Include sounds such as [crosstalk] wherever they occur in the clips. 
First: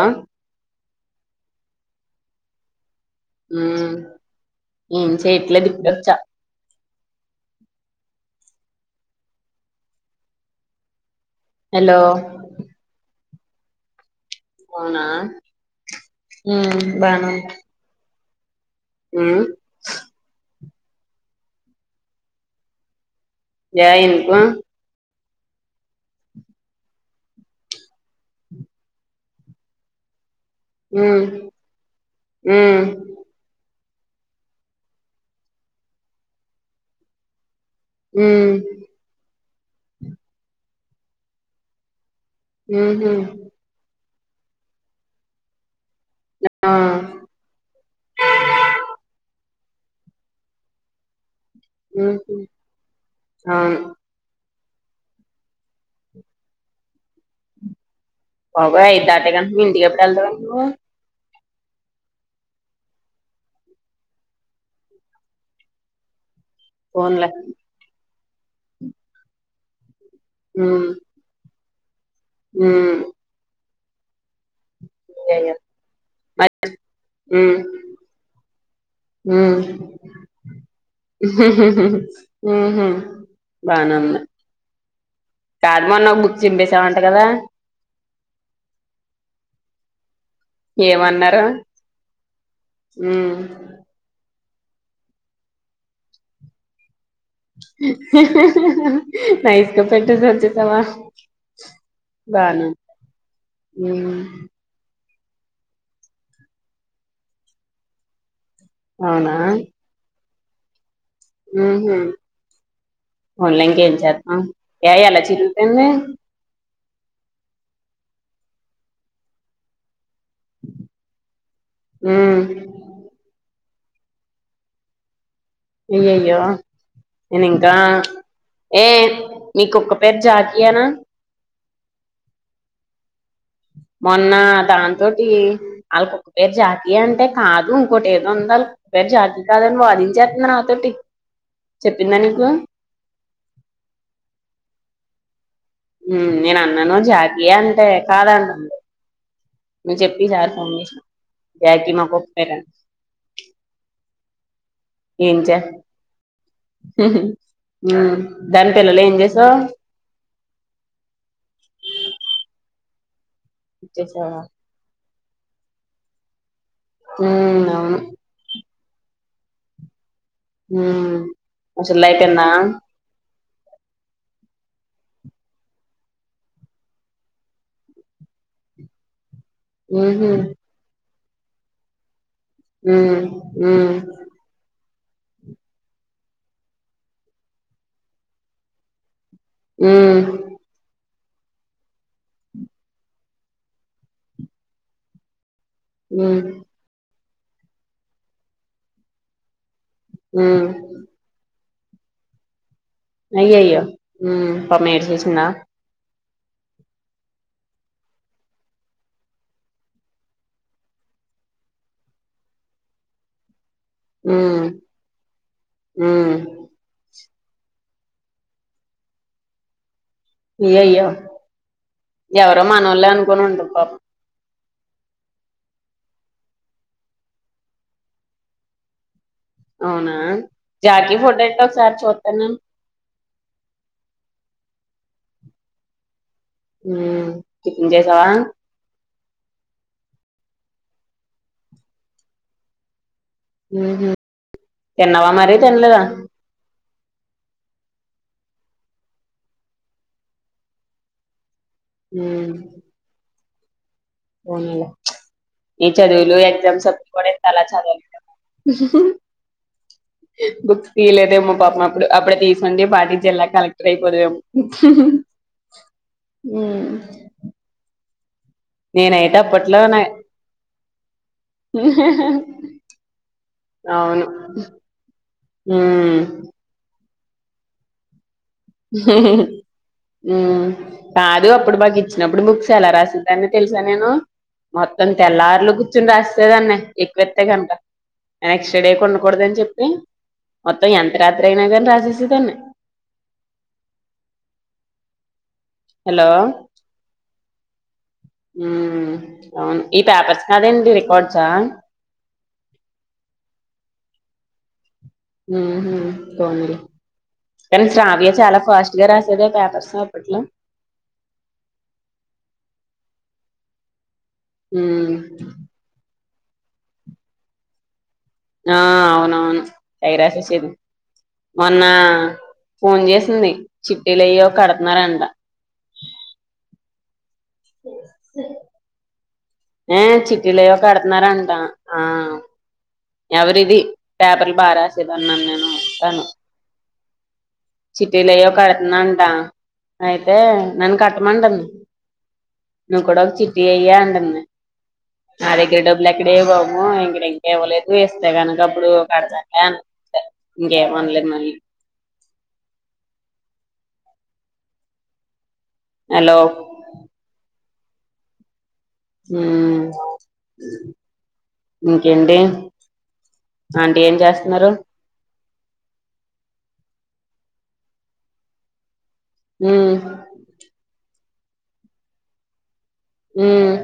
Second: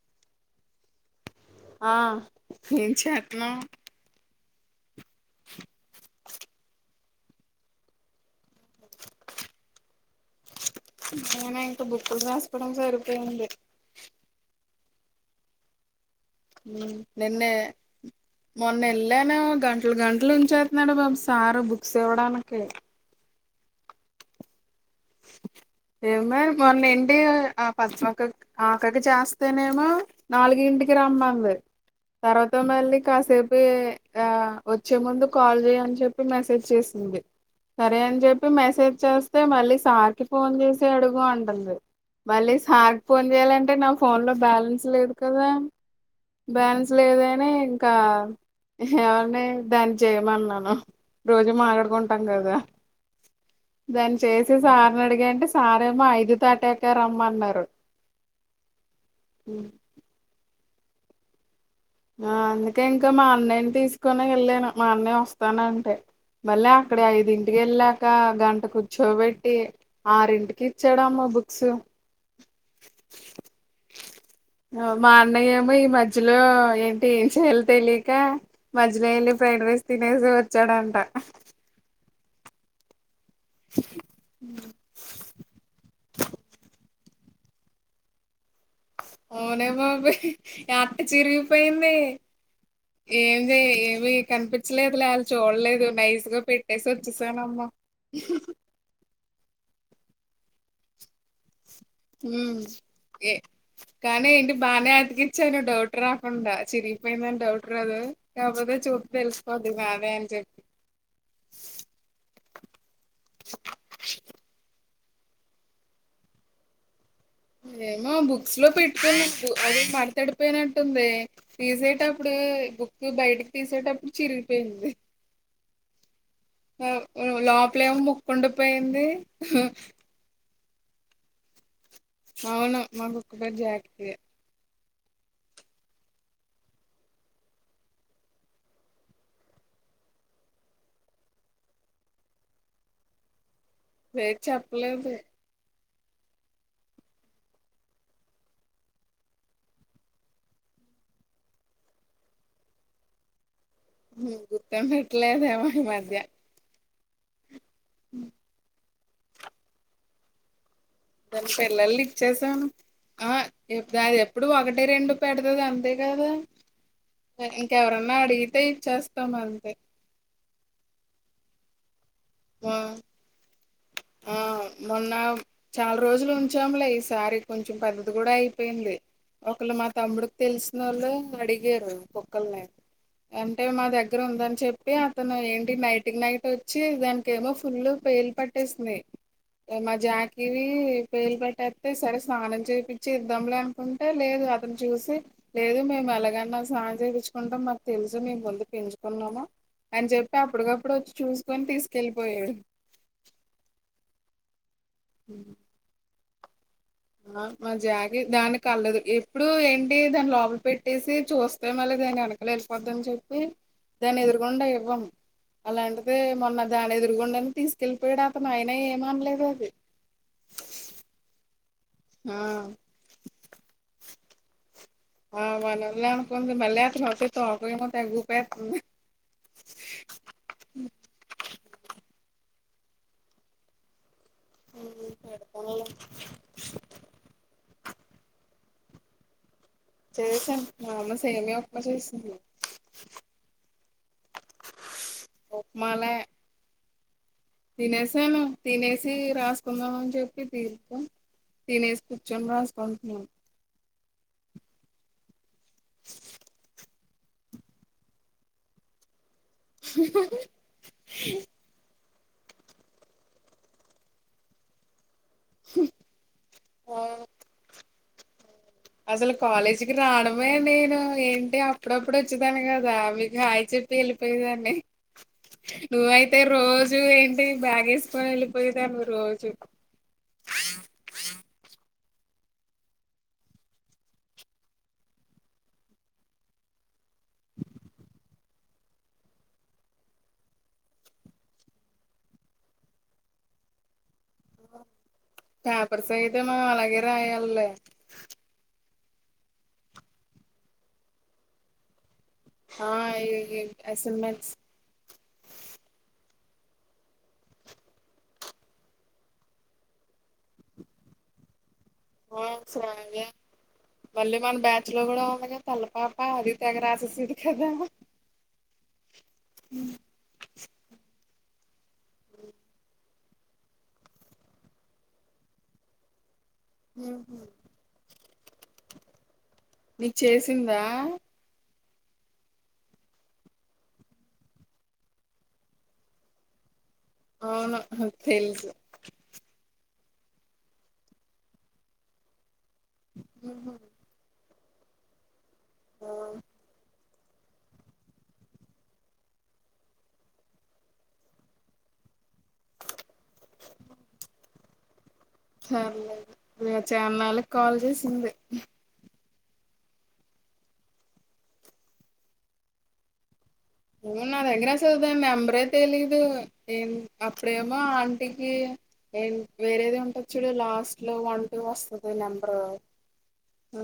ఆ ఆ ఏం చేతున్నావు ఉమ్ ఏం చేయట్లేదు ఇప్పుడ ఓచ్చా నేనైతే హలో బుక్కులు రాసుకోడం సరిపోయింది అవునా ఉ బానే ఉంది నిన్నే మొన్న ఎళ్ళాను గంటలు గంటలు ఉంచేతున్నాడు బాబు సారు బుక్స్ ఇవ్వడానికి ఏం ఎందుకు ఏ మే మొన్న ఏంటి ఆ పచ్చమక్క ఆమెకయితే చేస్తేనేమో నాలుగుంటికి ఉమ్ రమ్మంది తర్వాత ఉమ్ మళ్ళీ కాసేపుఏ ఆ వచ్చే ముందు కాల్ చేయ్యని చెప్పి మెసేజ్ చేసింది సరే అని చెప్పి ఉమ్ మెసేజ్ చేస్తే మళ్ళీ సార్కి ఫోన్ చేసి అడుగు అంటుంది మళ్ళీ సార్కీ ఉహు ఫోన్ చేయాలంటే నా ఫోన్లో బ్యాలెన్స్ లేదు కదా ఆ బ్యాలెన్స్ లేదని ఇంకా ఎవర్నీ దాన్ని చేయమన్నాను రోజు మాటడుకుంటాం ఉహు గదా అవును దాని చేసి సార్ని అడిగే అంటే సారేమో ఐదు తాటాక రమ్మన్నరు బాబో ఐదుదాటే కంటే ఇంటికి ఎప్పుడు వెళ్తావు నువ్వు ఆ అందుకే ఇంకా మా అన్నయని తీసుకోని ఎళ్ళాను మా అన్నయ ఓస్తానంటే ఈ మళ్ళీ అక్కడ పోన్లే ఐదింటికి వెళ్ళాక గంట కూర్చోబెట్టి ఆరింటికి ఇచ్చాడమ్మా బుక్స్ ఉ మా అయ్యయ్యో అన్నయ్యమో ఈ మధ్యలో మరి ఏంటి ఏం ఉమ్ చేయాలో తెలియక మధ్యలో ఎల్లి ఉమ్ ఫ్రైడ్ రైస్ తినేసి ఓచ్చాడంట ఉహు బానే ఉంది కార్మన్న ఒక బుక్ చిపెసామంట కదా అవునే బాబోయ్ అట్ట ఏమన్నారు చిరిగిపోయింది ఉమ్ ఏమింది ఏమి కనిపి లేదు లే చూడలేదు నైస్గా పెట్ తెసు వచ్చేసాను నైస్ గా పెట్టెసి వచ్చేసావ ఊ ఏ కానీ ఇంటి బానే అతికిచ్చను డౌట్ రాకుండా చిరిగిపోయిందని డౌట్ రాదు కాకపోతే చూపు అవునా తెలిసిపోది బానే అని చెప్పి ఉ హు పోన్లే ఇంకేం చేస్తున్నావు ఏ ఎలా చినిగిపోయింది ఏమో బుక్స్ లో పెట్టుకొన అది మడతడి పో పోయినట్టుంది తీసేటప్పుడు ఉమ్ బుక్ బయటకి తీసేటప్పుడు చిరిగిపోయింది అయ్యయ్యో నేను ఇంకా లోలోపల ఏమో ముక్కుండిపోయింది వేర్ జకియనా అవును మాకు మొన్నా దాంతోటి అళ్ళ కుక్క పేరు జాకి అంటే కాదు ఇంకోటి ఏదో ఉండాలి పేరు జాకి కాదని వాదించేస్తంది నాతోటి చెప్పిందా నీకు పేరు చెప్పలేదు ఉమ్ నేను అన్నను జాకి య అంటే కాదు అంటుంది నువ్ చెప్పి సార్ కి మమ్మీ జాకి మా కుక్క పేరు అని గుర్తుఎం పెట్లేదు ఏమో ఈ మధ్య ఉహు ఉ దాని పిల్లలు ఏం చేసావు దాని పిల్లలని ఇచ్చేసాం ఆ దాని ఇచ్చేసావా ఎప్పుడు ఒకటి ఒకటి రెండు పెడతది అంతే కదా ఉమ్ అవును ఇంకెవరన్నా అడిగితే ఇచ్చేస్త అంతే ఉమ్ ముసలిది అయిపోయిందా ఆ ఆ మొన్న చాలా రోజులు ఉంచాములే ఈసారి కొంచెం పెద్దది కూడా అయిపోయింది ఒకళ్ళు మా ఉహు తమ్ముడికి తెలిసిన వాళ్ళు అడిగారు కుక్కల్ని ఉమ్ అంటే మా ఉమ్ దగ్గర ఉందని చెప్పి చెప్పి అతను ఏంటి నైట్కి నైట్ వచ్చి దానికి ఏమో ఫుల్ పేలు పట్టేసినాయి మా ఉమ్ జాకివి పేలు పట్టేతే సరే స్నానం చేయించి ఇద్ధంలే అనుకుంటే లేదు అతను చూసి లేదు మేము ఉమ్ ఎలగానే స్నానం చేయించుకుంటాం మాకు తెలుసు మేము ముందు పెంచుకున్నాము అని చెప్పి ఉమ్ అప్పటికప్పుడు వచ్చి చూసుకొని తీసుకెళ్లిపోయాడు అయ్య అయ్యో ఉమ్ పాపం ఏడిసేసిందా ఆ మా జాగి దానికి కళదు ఎప్పుడు ఏంటి దాని లోపల పెట్టేసి చూస్తే మళ్ళ దాని వెన లేసి పోద్ది అని చెప్పి దాన్ని ఉమ్ ఎదురుగుండా ఇవ్వం అలాంటిది ఉమ్ మొన్న దాని ఎదురుగుండానే తీసుకెళ్లిపోయాడు అతను ఆయన ఏమనలేదు అది అయ్యయ్యో ఎవరో ఆ మనోళ్ళే అనుకోని ఉంటది పాపం ఆ మనోళ్ళే అనుకుంది మళ్ళీ తోక ఏమో తెగ ఉపేత్తంది అవునా జాకీ ఫోటో ఎట్టు ఒకసారి చూత్తను ఉమ్ పెడతానులే ఉమ్ టిఫిన్ చేసావ చేసాను మా అమ్మ మ సేమియా ఉప్మా చేసింది ఉహు తిన్నావా మరి తినలేదా ఉప్మాలే తినేసాను తినేసి రాసుకుందాం అని చెప్పి తీసా తినేసి కూర్చొని రాసుకో అంటున్నారు పోనిలే ఏ చదువులు ఎగ్జామ్స్ అప్పుడు కూడా ఇంత అలా చదువ బుక్స్ తీయలేదేమో పాపం అప్పుడు అప్పుడే తీసుఉంటే ఈ పాటి జిల్లా కలెక్టర్ అయిపోదుమో ఉం అసలు అప్పట్లో కాలేజీకి నా రావడమే నేను ఏంటి అప్పుడప్పుడు వచ్చేదాను కదా మీకు హా చెప్పి అవును వెళ్ళిపోయేదాన్నీ ఉమ్ నువ్వయితే రోజు ఏంటి బ్యాగ వేసుకోనీ వెళి ఉం కాదు అప్పుడు మాకు ఇచ్చినప్పుడు బుక్స్ ఎలా రాసేద్దని తెలుసా నేను మొత్తం తెల్లార్లు కూర్చుని రాస్తేదన్న ఎక్కువేతే కనుక నెక్స్ట్ డే కొండకూడద అని చెప్పి మొత్తం ఎంత రాత్రి అయినా కాని రాసేసేదాన్ని పేపర్స్ హలో అయితే మనం అలాగే రాయాలిలే ఉం అవును ఈ పేపర్స్ కదండి రికార్డ్సా ఆ ఇగ అసైన్మెంట్స్ హు హామ్ తొండి కానీ శ్రావ్య చాలా ఫాస్ట్ గా రాసేది ఆ పేపర్స్ అప్పట్లో [unintelligible] ఆ సరగా మళ్ళీ మన బ్యాచ్ లో ఉమ్ కూడా అవ్వాలిగా తల్లపాపా అది తెగ రాసేసది కదా ఆ అవునవును తెగ రాసేసిది మొన్న ఫోన్ చేసింది చిట్టీలు అయ్య కడుతున్నారంట హు హామ్ ఏ నీకు చిటీలు ఏవో చేసిందా కడుతున్నార అంటా ఆ ఎవరిది పేపర్లు బాగా రాసేది అన్నాను నేను వస్తాను అవును చిటీలు అయ్యో తెలుసు కడుతుందంట అయితే నన్ను కట్టమంటంది నువ్వు కూడా ఒక చిట్టీ అయ్య అంటంది నా దగ్గర డబ్బులు ఎక్కడేయి బాబు ఇంకా ఇంకేవ్వలేదు వేస్తే కనుక అప్పుడు కడద ఇంగేం అనల్లేదు మళ్ళీ హలో సర్లేదు చాన్నాళ్ళకి కాల్ చేసింది ఉమ్ ఇంకేంటి ఆంటీ ఏం నా దగ్గర చేస్తున్నారు అసలు దాని నెంబరే తెలీదు ఏం అప్పుడేమో ఆంటికి ఉమ్ వేరేది ఉంటచ్చ చూడు లాస్ట్ లో వన్ టూ వస్తుది నెంబరు ఉమ్ ఆ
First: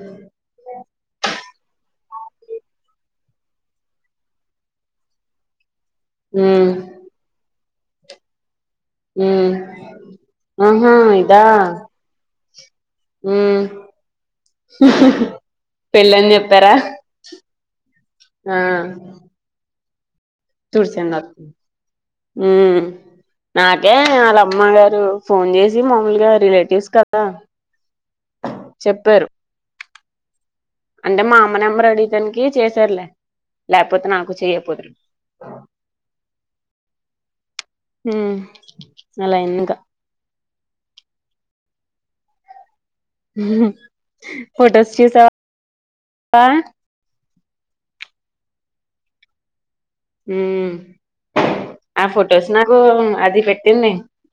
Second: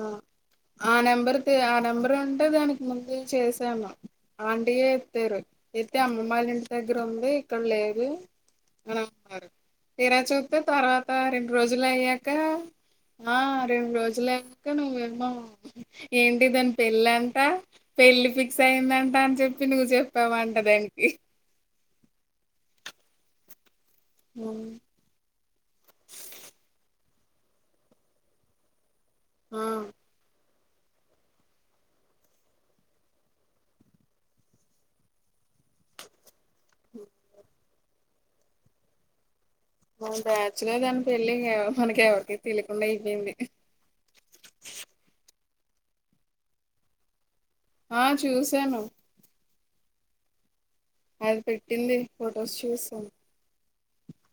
ఆ నెంబర్ ఆ నెంబర్ ఉంటే దానికి ముందు చేశాను ఆంటీ ఎత్తారు ఎత్తి అమ్మమ్మ వాళ్ళ ఇంటి ఉమ్ దగ్గర ఉంది ఇక్కడ లేదు ఉమ్ తీర చూస్తే ఆహా తర్వాత ఇదా రెండు రోజులు అయ్యాక ఆ ఉమ్ రెండు రోజులు అయ్యాక నువ్వు వెళ్ళావ్ పెళ్ళని ఏంటి దాని చెప్పారా పెళ్ళంట పెళ్లి ఆ ఫిక్స్ అయిదంట అని చెప్పి నువ్వు చెప్పావంట [unintelligible] దానికి చూడిసను ఉమ్ నాకే వాళ్ళమ్మ గారు ఫోన్ చేసి మామూలుగా రిలేటివ్స్ కదా చెప్పారు ఆ అంటే మా అమ్మ నెంబర్ అడిగితానికి చేశారులే లేకపోతే నాకు చెయపోదురు ఉం ఉమ్ అలా అయింది ఇంకా మన బ్యాచ్ లో దాని పెళ్ళి మనకి ఎవరికి తెలియకుండా అయిపోయింది ఫోటోస్ చూసావా ఆ ఆ చూసాను ఉ అది పెట్టింది ఆ ఫొటోస్ నాకు చూసాను అది పెట్టింది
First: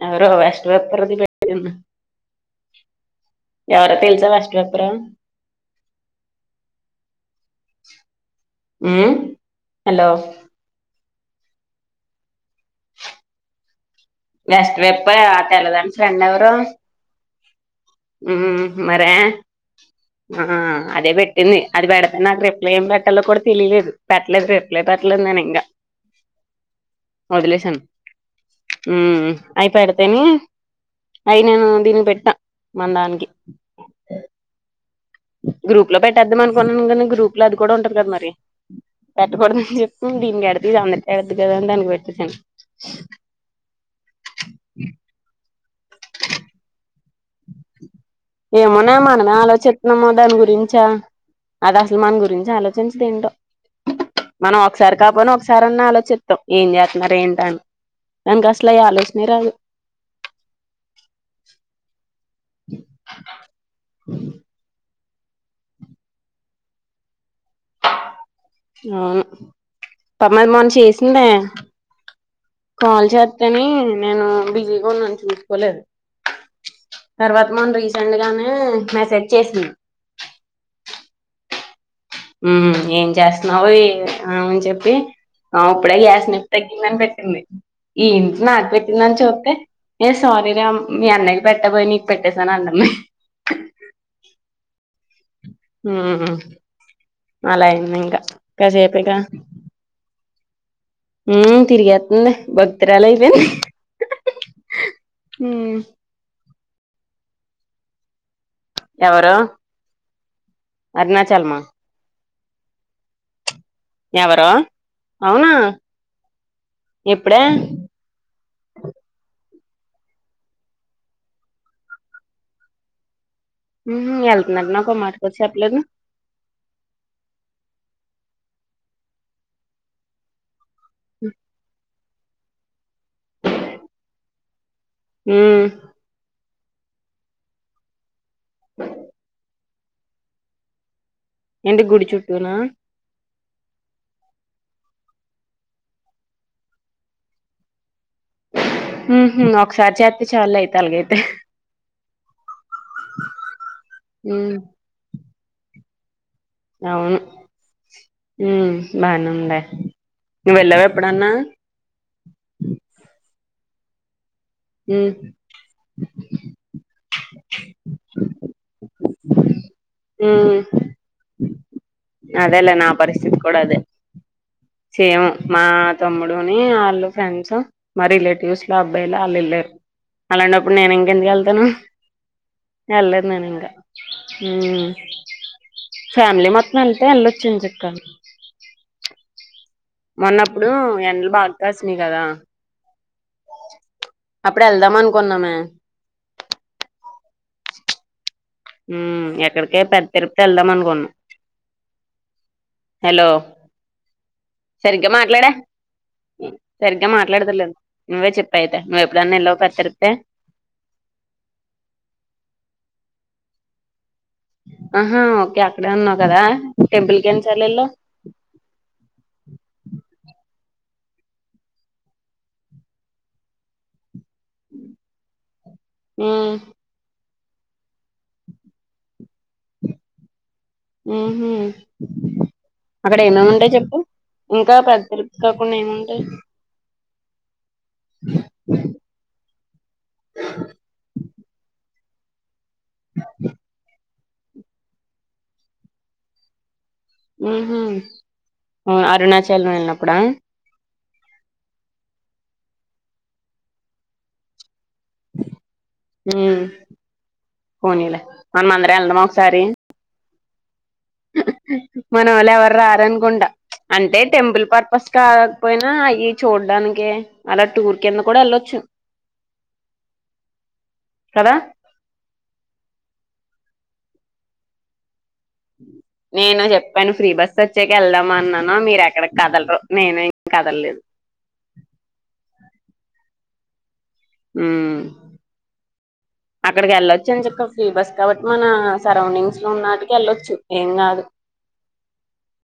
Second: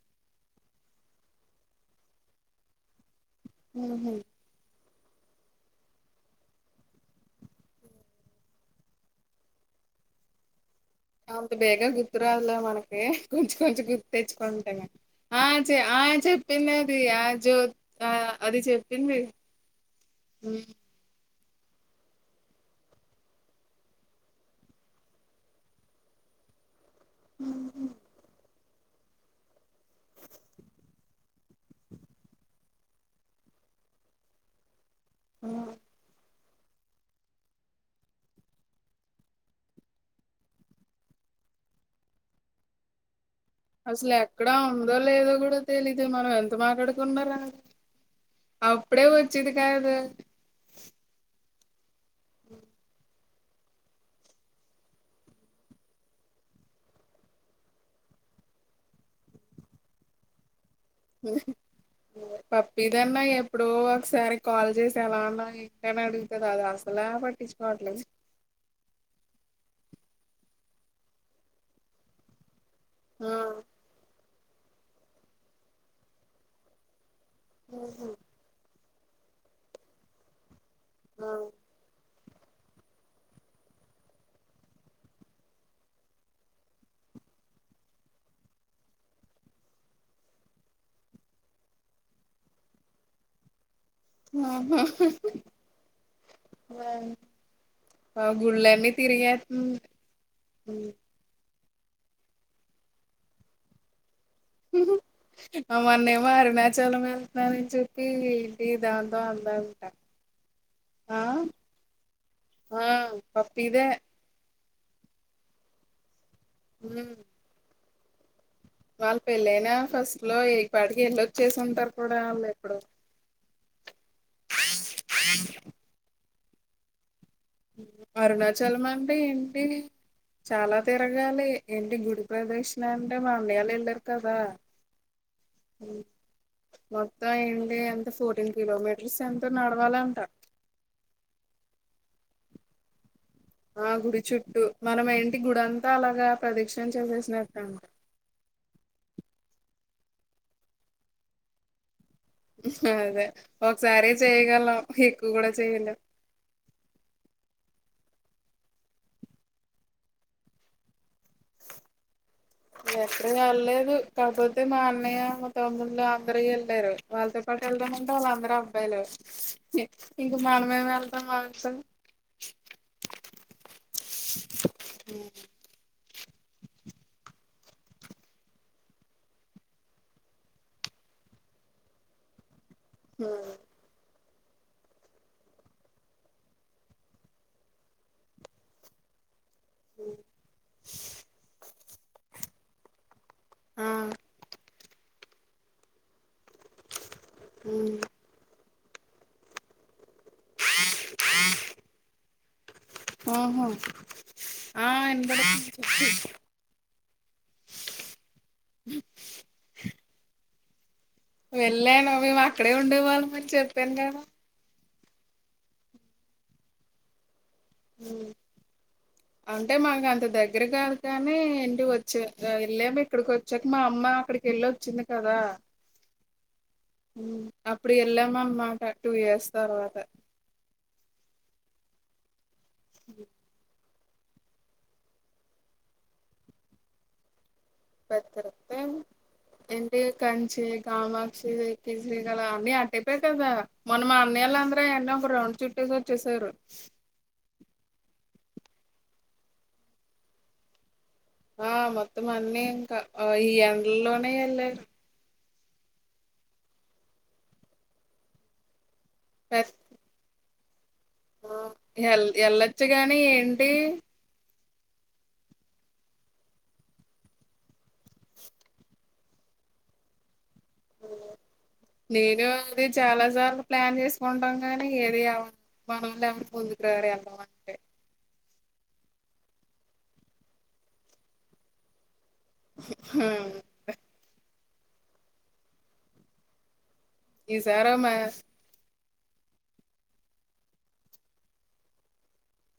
ఎవరో [unintelligible] పెట్టి [inaudible] ఎవరో ఉహు తెలుసా [unintelligible] రా ఉమ్ హలో ఔట్ బేగా గుర్తు రాదులే మనకి కొంచెం కొంచెం గుర్ తెచ్చుకుంటా వెస్ట్ కానీ వెప్పర్ ఆ ఆయ చె తెల్లదాని ఆయ ఫ్రెండ్ ఎవరో చెప్పింది అది ఆ జ్యో ఆ అది చెప్పింది ఆహా అదే పెట్టింది అది పెడితే నాకు రిప్లై ఏం పెట్టాలో కూడా తెలియలేదు పెట్టలేదు రిప్లై పెట్టలేదు అట్లనే ఉన్న ఇంకా వదిలేసాను ఉమ్ అయిపేడితేనే అయి నేను దీనికి పెట్టా మన దానికి గ్రూప్ లో పెట్టేద్దాం అనుకున్నాను కానీ గ్రూప్ లో అది కూడా ఉంటాది కదా మరి పెట్టకూడదని చెప్పి దీనికి కడితే ఇది అందరికేడద్దు కదా అని దానికి పెట్టేసాను అసలు ఎక్కడా ఉందో లేదో కూడా తెలీదు మనం ఎంత మాట్డు ఏమోన్నా మనే వచ్చేది కాదు ఆలోచిస్తున్నామో దాని గురించా అది అసలు మన గురించి ఆలోచించదు ఏంటో మనం ఒకసారి కాపోనా ఒకసారి అన్న ఆలోచిస్తాం ఏం చేస్తున్నారు ఏంట అని దానికసలేయా ఆలోచనే రాదు పప్పిదన్న ఎప్పుడో ఒకసారి కాల్ చేస్త్ ఎలాన్న ఏంటి అని అడుగుతాది అది అసలే పట్టించుకోవట్లేదు అవును పాపమ్ అది మొన్న చేసిందే కాల్ ఆ చేతేనే నేను బిజీ నున్నను చూసుకోలేదు తర్వాత మొన్నా రీసెంట్ గానే మెసేజ్ చేసింది ఆ ఉ ఏం చేస్తున్నావు ఎన్ అని చెప్పి ఆ ఇప్పుడే గ్యాస్ నింపి పెట్టిందని పెట్టింది ఏంటి నాకు పెట్టిందని చూప్తే ఏ సారీ రా మీ అన్నయ్య కి పెట్టబోయి నీకు పెట్టేశాను అంటుంది ఉ హా హ్మ్ ఉ అలా అయింది ఇంకా మా గుళ్ళన్నీ కాసేపు ఇక తిరిగే ఉమ్ ఉమ్ తిరిగేతుంది భక్తురాాలు అయిపోంది అ మొన్నేమో అరుణాచలం వెళ్తున్నానని చెప్పి ఈ దాంతో ఎవరు అందా ఉంటా అరుణాచలమా ఆ పప్పీదే ఎవరో అవునా ఉమ్ ఇప్పుడే వాళ్ళు పెళ్ళైనా ఫస్ట్ లో ఇ పాటికి ఎళ్ళొచ్చేసి ఉంటారు కూడా ఆళ్ళు ఎప్పుడో ఉమ్ ఎళ్తున్నారు నాకో మాటకూడా చెప్పలేదు అరుణాచలం అంటే ఏంటి చాలా తిరగాలి ఏంటి గుడి ప్రదక్షిణ అంటే మండయాల ఎల్ర్కి కదా ఉ ఉ మొత్తం ఏంటి ఎంత ఫోర్టీన్ కిలోమీటర్స్ ఎంతో నడవాలాంటా ఏంటి గుడి చుట్టూ నా ఆ గుడి చుట్టూ మనం ఏంటి గుడంతా అలాగా ప్రదక్షణ చేసేసినట్టు ఉహు ఒకసారి చేస్త చాలేతే అలాగైతే అదే ఒకసారే హ్మ్ చేయగళం ఎక్కువ గూడా చేయలేం అవును ఉమ్ బానేంది నువ్వు వెళ్ళావా ఎప్పుడన్నా ఎక్కడికి వెళ్ళలేదు కాకపోతే మా ఉమ్ అన్నయ్య తమ్ముళ్లు అందరు వెళ్ళారు వాళ్ళతో పాటు వెళదామ అంటే వాళ్ళు అందరు అబ్బయలే ఇంక మనమేం వెళ్తాం వాళ్ళతో అదలా నా పరిస్థితి కూడా అదే చేము మా తమ్ముడుని వాళ్ళు ఫ్రెండ్స్ మా రిలేటివ్స్ లో అబ్బాయిలు వాళ్ళు వెళ్ళారు అలాంటప్పుడు నేను ఇంకెందుకు వెళ్తాను వెళ్లేను నేను ఇంకా ఉమ్ ఫ్యామిలీ మొత్తం వెళ్తే వెళ్ళొచ్చు ఏం చక్కను మొన్నప్పుడు ఎండలు బాగాసినయ్ కదా ఆ అప్పుడు వెళ్దామనుకున్నామే ఊ ఊ ఎక్కడికే పెద్ద తిరుపతి వెళ్దాం అనుకోన్నాం హలో ఆహా ఆ సరిగా మాట్లాడే వినపడుతుంది సరిగ్గా మాట్లాడతలేదు నువ్వే చెప్ అయితే నువ్ ఎప్పుడైన ఎలవ కతిరపతే వెళ్ళాను మేము అక్కడే ఉండేవాళ్ళం అని చెప్పాను కదా ఆహా ఓకే అక్కడే ఉన్నావు కదా టెంపుల్ కు ఎన్ని సాల ఎల్లో ఊ అంటే మాకు అంత దగ్గర కాదు కానీ ఇంటి వచ్చే వెళ్ళమ ఇక్కడికి వచ్చాక మా అమ్మ అక్కడికి ఎల్ వచ్చింది కదా ఉమ్ ఊ అప్పుడు వెళ్ళామా అన్నమాట టూ ఇయర్స్ తర్వాత ఉహు అక్కడ ఏమేమి ఉంటాయి చెప్పు ఇంకా పెద్ద తిరుపతి కాకుండా ఏముంటాయి పెద అంతేమ్ ఏంటి కంచి కామాక్షి శ్రీకాళ అన్ని అట్ ట్టేపె కదా మొన్న అనయళ్ళ అందరూ ఏంటనే ఒక రౌండ్ చుట్టేసి వచ్చేసారు ఊహు ఉ అరుణాచలం వెళ్ళినప్పుడు ఆ ఆ మొత్తం అన్నీ ఇంకా ఆ ఈ ఎండ లోనే వెళ్ళారు పోనీలే మన మందరం వెళ్ళదామా ఒకసారి మన ఎల్ వాల్ ఎవరు వెళ్ళొచ్చు గాని రారనుకుంట ఏంటి అంటే టెంపుల్ పర్పస్ కాకపోయినా అయ్యి చూడానికి అలా టూర్ కింద కూడా వెళ్ళొచ్చు కదా నేను అది చాల సార్లు ప్లాన్ చేసుకుంటాం గానీ ఏది అవ్వదు మనోళ్లు ఎవరు ముందుకు రారు వెళ్దాం అంటే వచ్చేకి వెళ్దామ అన్నాను మీరు ఎక్కడకి కదలేరు నేను ఇం కదలలేదు హ ఊ అక్కడికి వెళ్ళొచ్చాను చెక్క ఫ్రీ బస్ ఈసారి కాబట్టి మన సరౌండింగ్స్ లో ఉన్నటికి వెళ్ళొచ్చు ఎం కాదు